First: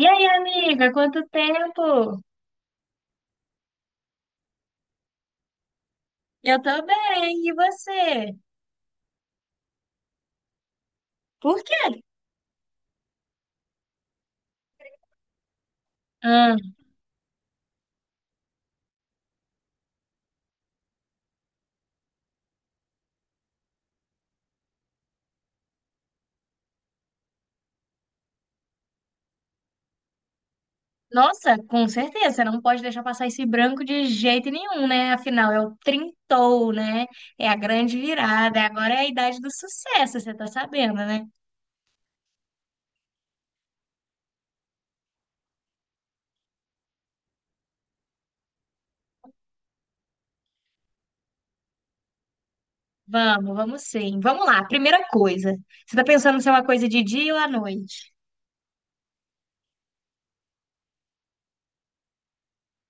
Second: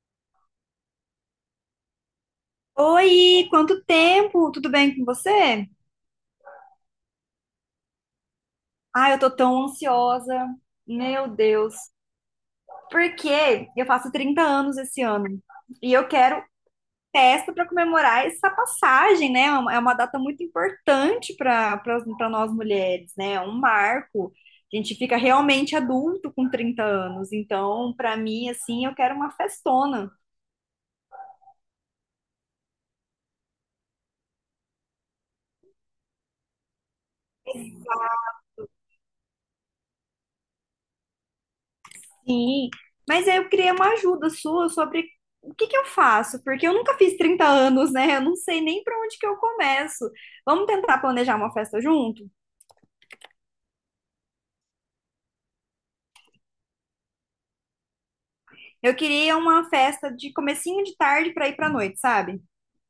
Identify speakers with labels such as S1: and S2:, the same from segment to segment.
S1: E aí, amiga, quanto tempo?
S2: Oi, quanto tempo? Tudo bem com você?
S1: Eu tô bem, e você?
S2: Ah, eu tô tão ansiosa. Meu
S1: Por
S2: Deus.
S1: quê?
S2: Porque eu faço 30 anos esse ano e eu quero
S1: Ah,
S2: festa para comemorar essa passagem, né? É uma data muito importante para nós mulheres, né? É um marco. A gente fica realmente adulto com 30 anos. Então, para mim, assim, eu quero uma festona.
S1: nossa, com certeza, você não pode deixar passar esse branco de jeito nenhum, né? Afinal, é o trintou, né? É a grande virada, agora é a idade do sucesso, você tá sabendo, né?
S2: Sim, mas aí eu queria uma ajuda sua sobre o que que eu faço, porque eu nunca fiz 30 anos, né? Eu não sei nem para onde que eu começo. Vamos tentar planejar uma festa junto?
S1: Vamos, vamos sim. Vamos lá, primeira coisa. Você tá pensando se é uma coisa de dia ou à noite?
S2: Eu queria uma festa de comecinho de tarde para ir para noite, sabe?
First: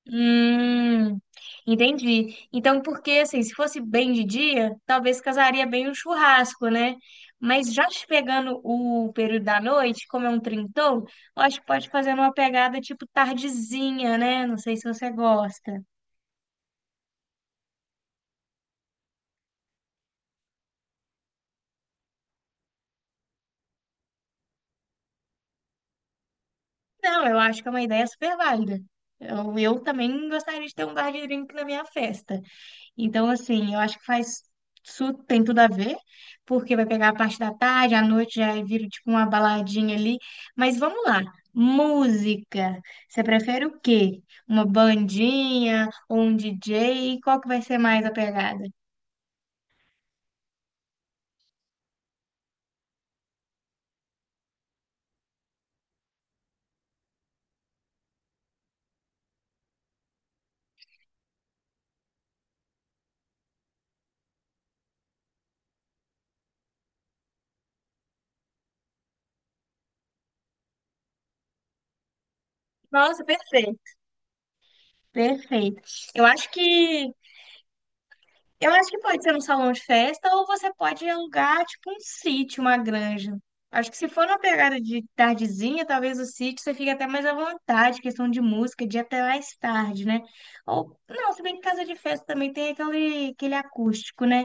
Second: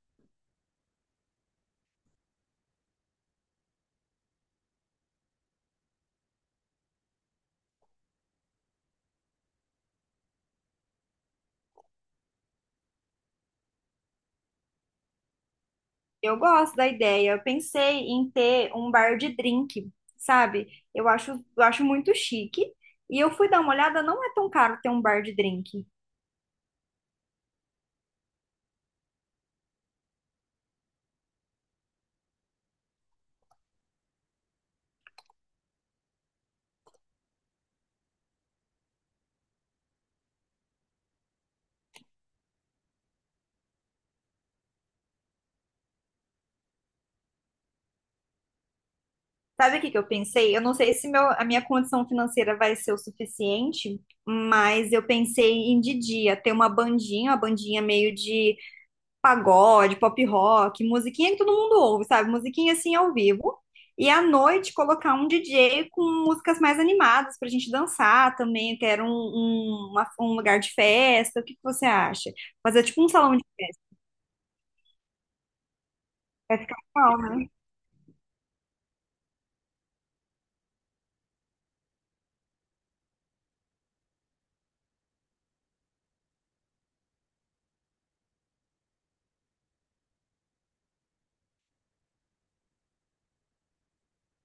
S1: Hum, entendi. Então, porque assim, se fosse bem de dia, talvez casaria bem o churrasco, né? Mas já te pegando o período da noite, como é um trintão, eu acho que pode fazer uma pegada tipo tardezinha, né? Não sei se você gosta.
S2: Eu gosto da ideia. Eu pensei em ter um bar de drink, sabe? Eu acho muito chique. E eu fui dar uma olhada, não é tão caro ter um bar de drink.
S1: Não, eu acho que é uma ideia super válida. Eu também gostaria de ter um bar de drink na minha festa. Então, assim, eu acho que faz isso tem tudo a ver, porque vai pegar a parte da tarde, à noite já vira tipo uma baladinha ali. Mas vamos lá, música. Você prefere o quê? Uma bandinha ou um DJ? Qual que vai ser mais a pegada?
S2: Sabe o que que eu pensei? Eu não sei se a minha condição financeira vai ser o suficiente, mas eu pensei em de dia ter uma bandinha meio de pagode, pop rock, musiquinha que todo mundo ouve, sabe? Musiquinha assim ao vivo. E à noite colocar um DJ com músicas mais animadas pra gente dançar também. Quero um lugar de festa. O que que você acha? Fazer tipo um
S1: Nossa,
S2: salão de festa.
S1: perfeito. Perfeito. Eu acho
S2: Vai
S1: que
S2: ficar legal, né?
S1: Eu acho que pode ser um salão de festa ou você pode alugar, tipo, um sítio, uma granja. Acho que se for uma pegada de tardezinha, talvez o sítio você fique até mais à vontade, questão de música, de ir até mais tarde, né? Ou, não, se bem que casa de festa também tem aquele, aquele acústico, né?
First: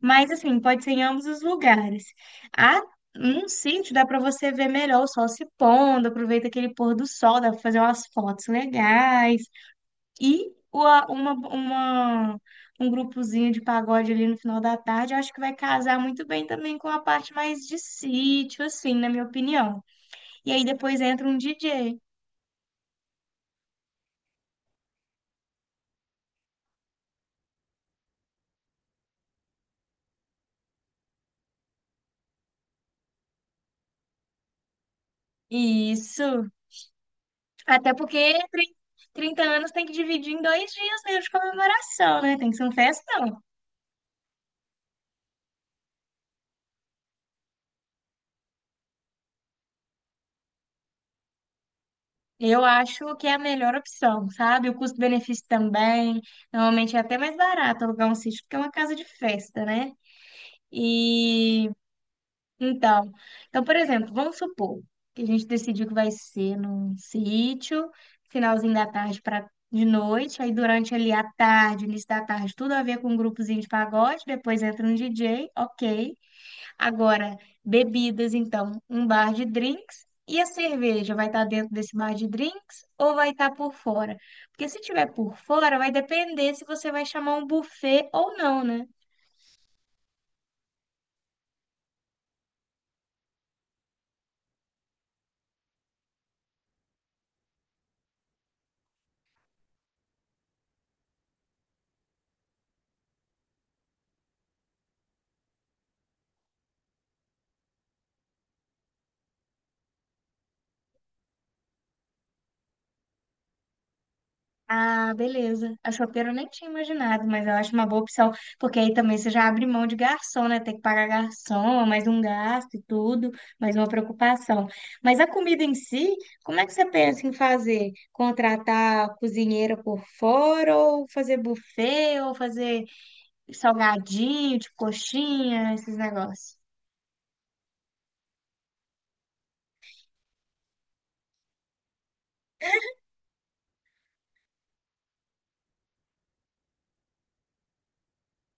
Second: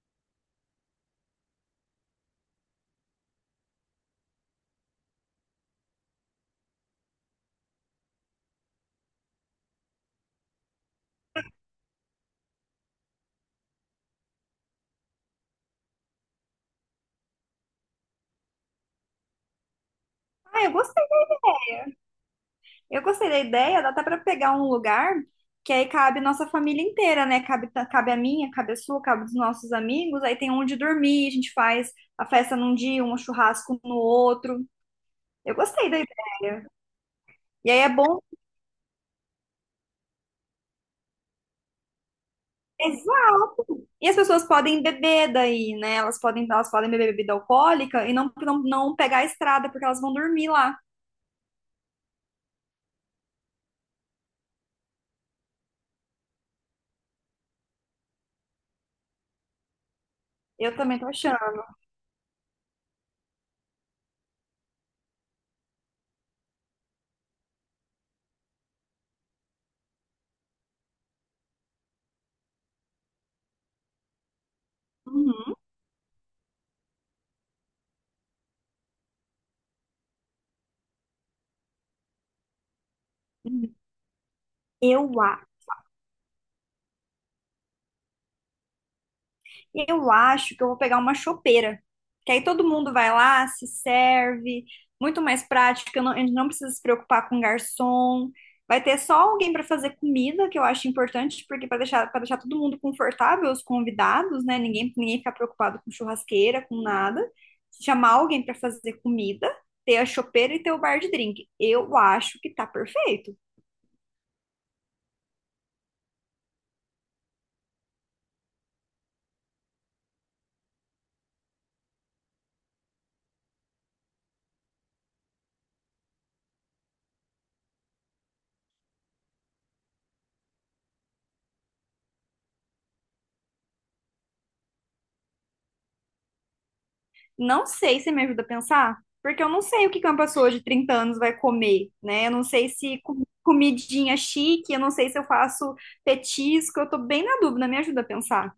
S1: Mas, assim, pode ser em ambos os lugares. Ah, num sítio dá para você ver melhor o sol se pondo, aproveita aquele pôr do sol, dá para fazer umas fotos legais e um grupozinho de pagode ali no final da tarde, eu acho que vai casar muito bem também com a parte mais de sítio, assim, na minha opinião. E aí
S2: Ah, eu
S1: depois
S2: gostei.
S1: entra um DJ.
S2: Eu gostei da ideia, dá até para pegar um lugar que aí cabe nossa família inteira, né? Cabe, cabe a minha, cabe a sua, cabe dos nossos amigos. Aí tem onde dormir, a gente faz a festa num dia, um churrasco no outro. Eu gostei da
S1: Isso.
S2: ideia. E aí é
S1: Até
S2: bom.
S1: porque 30 anos tem que dividir em 2 dias mesmo de comemoração, né? Tem que ser um festão.
S2: Exato. E as pessoas podem beber daí, né? Elas podem beber bebida alcoólica e não, não, não pegar a estrada, porque elas vão dormir lá.
S1: Eu acho que é a melhor opção, sabe? O custo-benefício também. Normalmente é até mais barato alugar um sítio, porque é uma casa de festa, né?
S2: Eu também tô achando.
S1: E Então, então, por exemplo, vamos supor que a gente decidiu que vai ser num sítio, finalzinho da tarde para de noite, aí durante ali a tarde, início da tarde, tudo a ver com um grupozinho de pagode, depois entra um DJ,
S2: Uhum.
S1: ok. Agora, bebidas, então, um bar de drinks. E a cerveja vai estar dentro desse bar de drinks ou vai estar por fora? Porque se
S2: Eu
S1: tiver por fora, vai depender se você vai chamar um buffet ou não, né?
S2: Eu acho que eu vou pegar uma chopeira, que aí todo mundo vai lá, se serve, muito mais prática, a gente não precisa se preocupar com garçom. Vai ter só alguém para fazer comida, que eu acho importante, porque para deixar todo mundo confortável, os convidados, né? Ninguém ficar preocupado com churrasqueira, com nada. Chamar alguém para fazer comida, ter a chopeira e ter o bar de drink. Eu acho que tá perfeito.
S1: Ah, beleza. A chopeira eu nem tinha imaginado, mas eu acho uma boa opção, porque aí também você já abre mão de garçom, né? Tem que pagar garçom, é mais um gasto e tudo, mais uma preocupação. Mas a comida em si, como é que você pensa em fazer? Contratar cozinheira por fora, ou fazer buffet, ou fazer salgadinho, tipo coxinha, esses negócios?
S2: Não sei se me ajuda a pensar, porque eu não sei o que que uma pessoa de 30 anos vai comer, né? Eu não sei se comidinha chique, eu não sei se eu faço petisco, eu tô bem na dúvida, me ajuda a pensar.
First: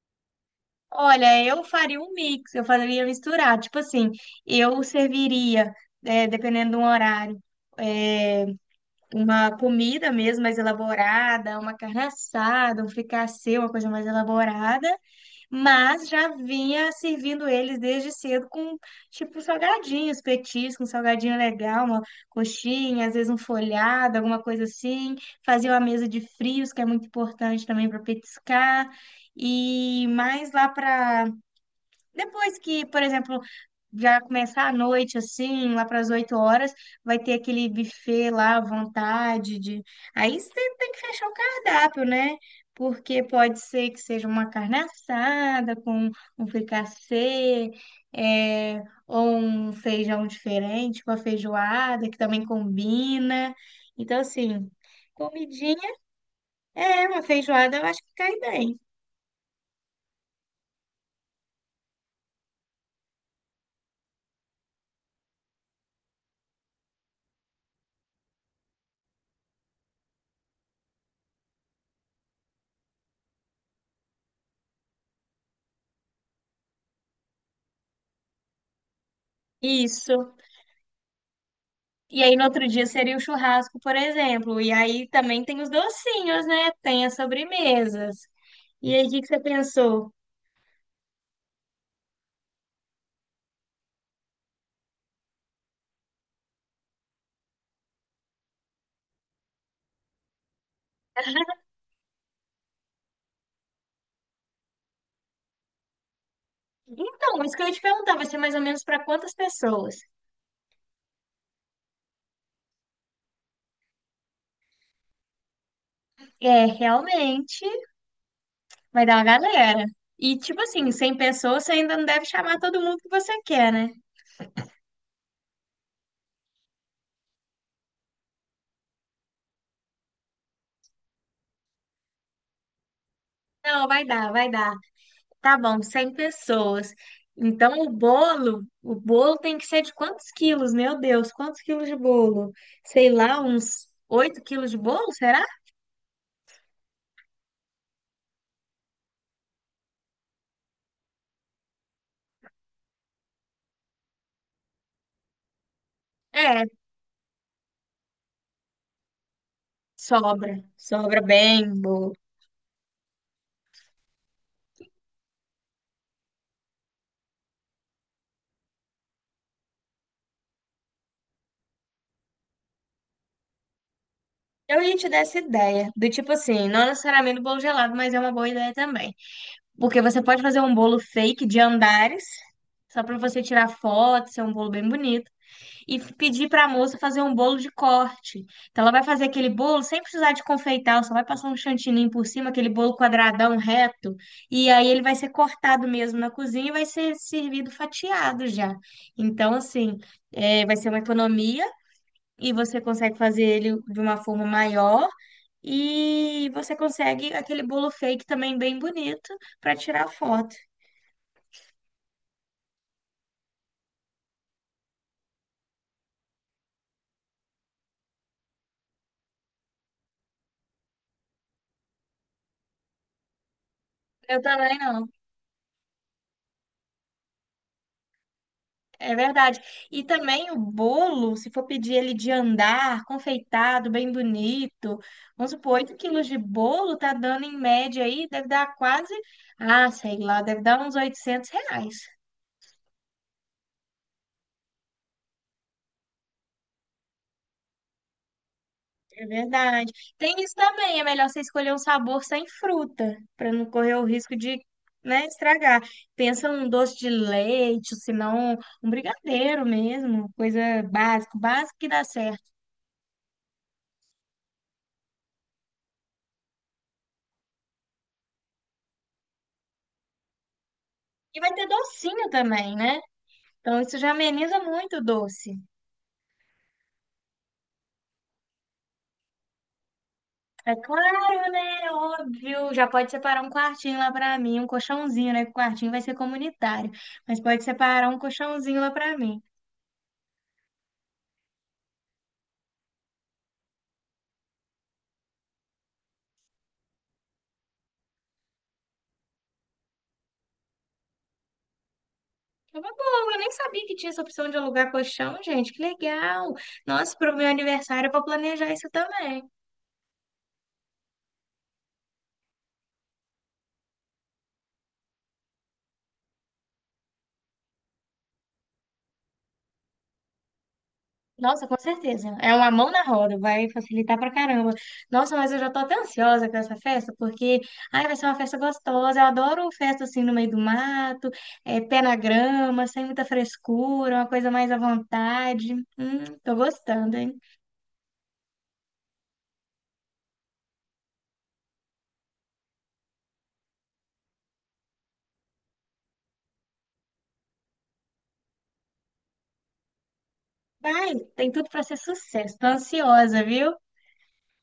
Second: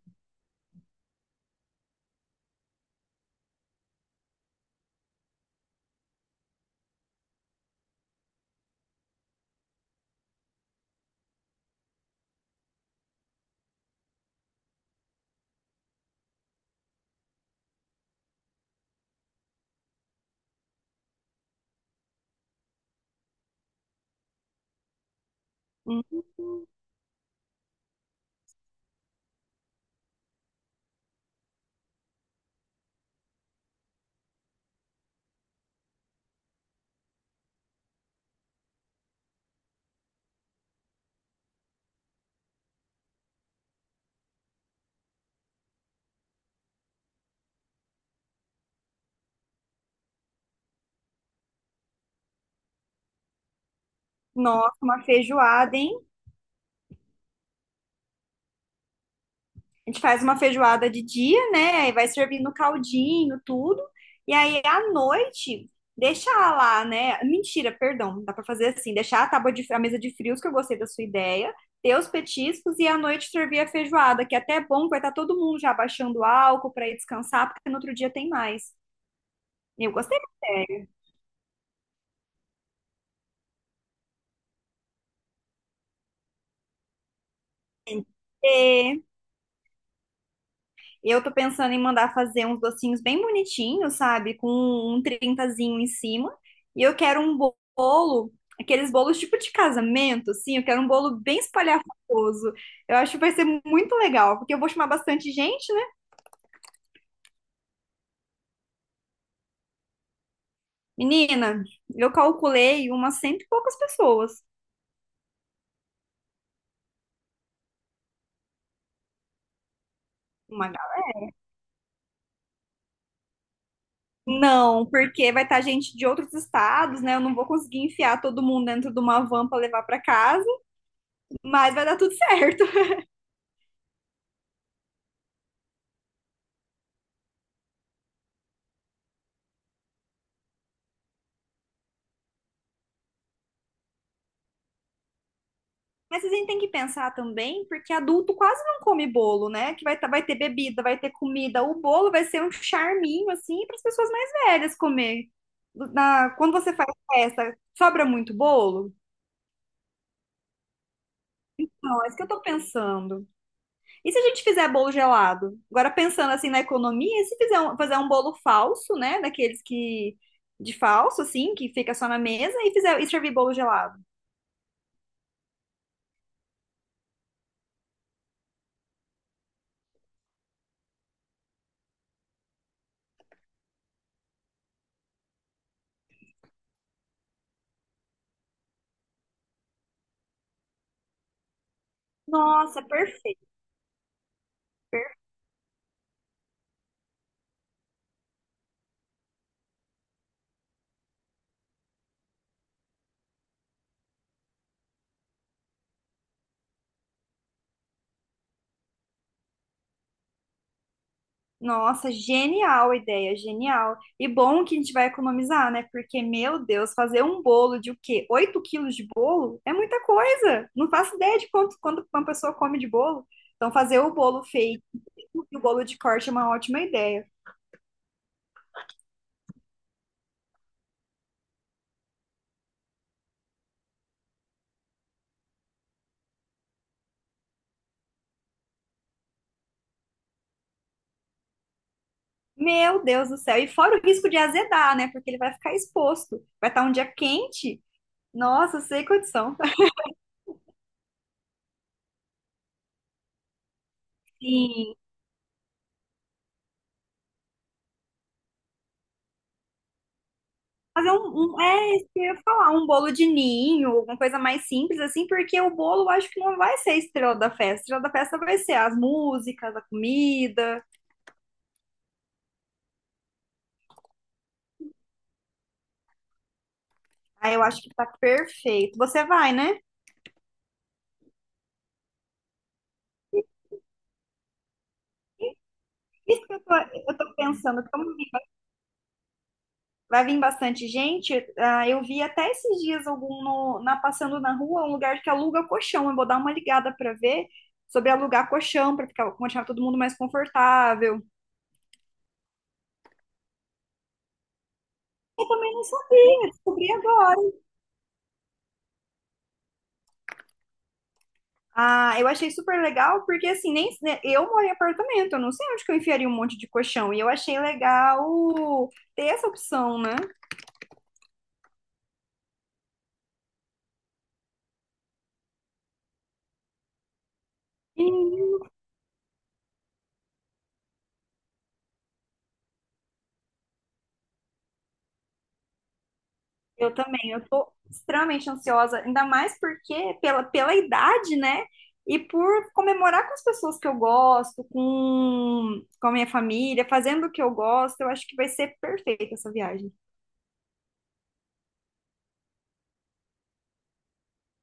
S1: Olha, eu faria um mix, eu faria misturar. Tipo assim, eu serviria, dependendo do horário, uma comida mesmo mais elaborada, uma carne assada, um fricassê, uma coisa mais elaborada, mas já vinha servindo eles desde cedo com tipo salgadinhos, petiscos, um salgadinho legal, uma coxinha, às vezes um folhado, alguma coisa assim. Fazia uma mesa de
S2: Hum,
S1: frios, que é muito importante também para petiscar. E mais lá para depois que, por exemplo, já começar a noite, assim, lá para as 8 horas, vai ter aquele buffet lá à vontade de... Aí você tem que fechar o cardápio, né? Porque pode ser que seja uma carne assada com um fricassê, é, ou um feijão diferente, uma feijoada que também combina. Então, assim,
S2: nossa, uma
S1: comidinha
S2: feijoada, hein?
S1: é uma feijoada, eu acho que cai bem.
S2: A gente faz uma feijoada de dia, né? Aí vai servindo caldinho, tudo. E aí à noite deixar lá, né? Mentira, perdão, dá para fazer assim, deixar a mesa de frios que eu gostei da sua ideia, ter os petiscos e à noite servir a feijoada, que é até é bom, vai estar todo mundo já baixando o álcool para ir descansar, porque no outro dia tem mais. Eu gostei da
S1: Isso. E aí, no outro dia seria o churrasco, por exemplo. E aí também tem os docinhos, né? Tem as sobremesas. E
S2: ideia.
S1: aí, o que que você pensou?
S2: Eu tô pensando em mandar fazer uns docinhos bem bonitinhos, sabe? Com um trintazinho em cima. E eu quero um bolo, aqueles bolos tipo de casamento, assim. Eu quero um bolo bem espalhafatoso. Eu acho que vai ser muito legal, porque eu vou chamar bastante gente, né?
S1: Então, isso que eu ia te perguntar, vai ser mais ou menos para quantas pessoas?
S2: Menina, eu calculei umas cento e poucas pessoas.
S1: É, realmente, vai dar uma galera. E, tipo
S2: Uma
S1: assim,
S2: gala.
S1: 100 pessoas, você ainda não deve chamar todo mundo que você quer, né?
S2: Não, porque vai estar gente de outros estados, né? Eu não vou conseguir enfiar todo mundo dentro de uma van para levar para casa, mas vai dar tudo certo.
S1: Não, vai dar, vai dar. Tá bom, 100 pessoas. Então, o bolo tem que ser de quantos quilos? Meu Deus, quantos quilos de bolo? Sei lá, uns 8 quilos de bolo, será?
S2: Mas a gente tem que pensar também, porque adulto quase não come bolo, né? Vai ter bebida, vai ter comida. O bolo vai ser um charminho, assim, para as pessoas mais velhas comer. Quando
S1: É,
S2: você faz festa, sobra muito bolo?
S1: sobra. Sobra bem,
S2: Não, é
S1: boa.
S2: isso que eu tô pensando. E se a gente fizer bolo gelado? Agora, pensando assim na economia, e se fazer um bolo falso, né? Daqueles que, de falso, assim, que fica só na mesa, e e servir bolo gelado?
S1: Eu ia te dar essa ideia, do tipo assim, não necessariamente bolo gelado, mas é uma boa ideia também. Porque você pode fazer um bolo fake de andares, só pra você tirar foto, ser um bolo bem bonito, e pedir pra moça fazer um bolo de corte. Então ela vai fazer aquele bolo sem precisar de confeitar, ela só vai passar um chantininho por cima, aquele
S2: Nossa,
S1: bolo
S2: perfeito.
S1: quadradão reto, e aí ele vai ser cortado mesmo na cozinha e vai ser servido fatiado já. Então, assim, é, vai ser uma economia e você consegue fazer ele de uma forma maior e você consegue aquele bolo fake também bem bonito para tirar foto.
S2: Nossa, genial a ideia, genial. E bom que a gente vai economizar, né? Porque, meu Deus, fazer um bolo de o quê? 8 quilos de bolo é muita coisa. Não faço ideia de quanto uma pessoa come de bolo. Então, fazer o
S1: Eu
S2: bolo
S1: também
S2: feito
S1: não.
S2: e o bolo de corte é uma ótima ideia.
S1: É verdade. E também o bolo, se for pedir ele de andar, confeitado, bem bonito, vamos supor, 8 quilos de bolo tá dando em média aí, deve dar quase, ah, sei lá, deve dar uns R$ 800.
S2: Meu Deus do céu. E fora o risco de azedar, né? Porque ele vai ficar exposto. Vai estar um dia quente. Nossa, sem
S1: É
S2: condição.
S1: verdade. Tem isso também, é melhor você escolher um sabor sem fruta, para não correr o risco de,
S2: Sim.
S1: né, estragar. Pensa num doce de leite, ou se não, um brigadeiro mesmo, coisa básica, básica que
S2: É
S1: dá
S2: isso que eu ia
S1: certo.
S2: falar, um bolo de ninho, alguma coisa mais simples assim, porque o bolo eu acho que não vai ser a estrela da festa. A estrela da festa vai ser as músicas, a comida.
S1: E vai ter docinho também, né? Então isso já ameniza muito o doce.
S2: Aí eu acho que tá perfeito. Você vai, né?
S1: É claro, né? Óbvio. Já pode separar um quartinho lá para mim, um colchãozinho, né? Que o quartinho vai ser
S2: Isso que
S1: comunitário,
S2: eu tô
S1: mas pode
S2: pensando,
S1: separar
S2: como
S1: um colchãozinho lá para mim.
S2: vai vir bastante gente, ah, eu vi até esses dias algum na passando na rua, um lugar que aluga colchão. Eu vou dar uma ligada pra ver sobre alugar colchão para ficar, deixar todo mundo mais confortável.
S1: É uma boa, eu nem sabia que tinha essa opção de alugar colchão,
S2: Eu
S1: gente.
S2: também
S1: Que
S2: não sabia,
S1: legal!
S2: descobri
S1: Nossa, pro meu
S2: agora.
S1: aniversário eu vou planejar isso também.
S2: Ah, eu achei super legal, porque assim, nem né, eu moro em apartamento, eu não sei onde que eu enfiaria um monte de colchão. E eu achei legal ter essa opção, né?
S1: Nossa, com certeza. É uma mão na roda, vai facilitar pra caramba. Nossa, mas eu já tô até ansiosa com essa festa, porque ai, vai ser uma festa
S2: Menino,
S1: gostosa. Eu adoro festa assim no meio do mato, é, pé na grama, sem muita frescura, uma coisa mais à vontade. Tô
S2: eu
S1: gostando,
S2: também,
S1: hein?
S2: eu tô extremamente ansiosa, ainda mais porque pela idade, né? E por comemorar com as pessoas que eu gosto, com a minha família, fazendo o que eu gosto, eu acho que vai ser perfeita essa viagem.
S1: Vai, tem tudo pra ser sucesso. Tô ansiosa, viu?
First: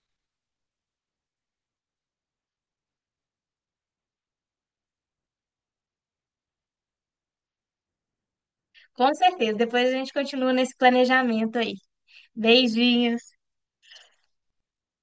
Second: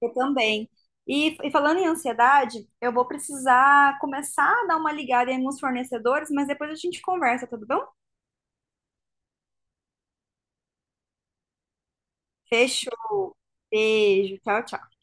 S2: Eu também. E falando em ansiedade, eu vou precisar começar a dar uma ligada em alguns fornecedores, mas depois a gente conversa, tudo bom?
S1: Com certeza. Depois a gente continua nesse planejamento aí. Beijinho.
S2: Fechou. Beijo. Tchau, tchau.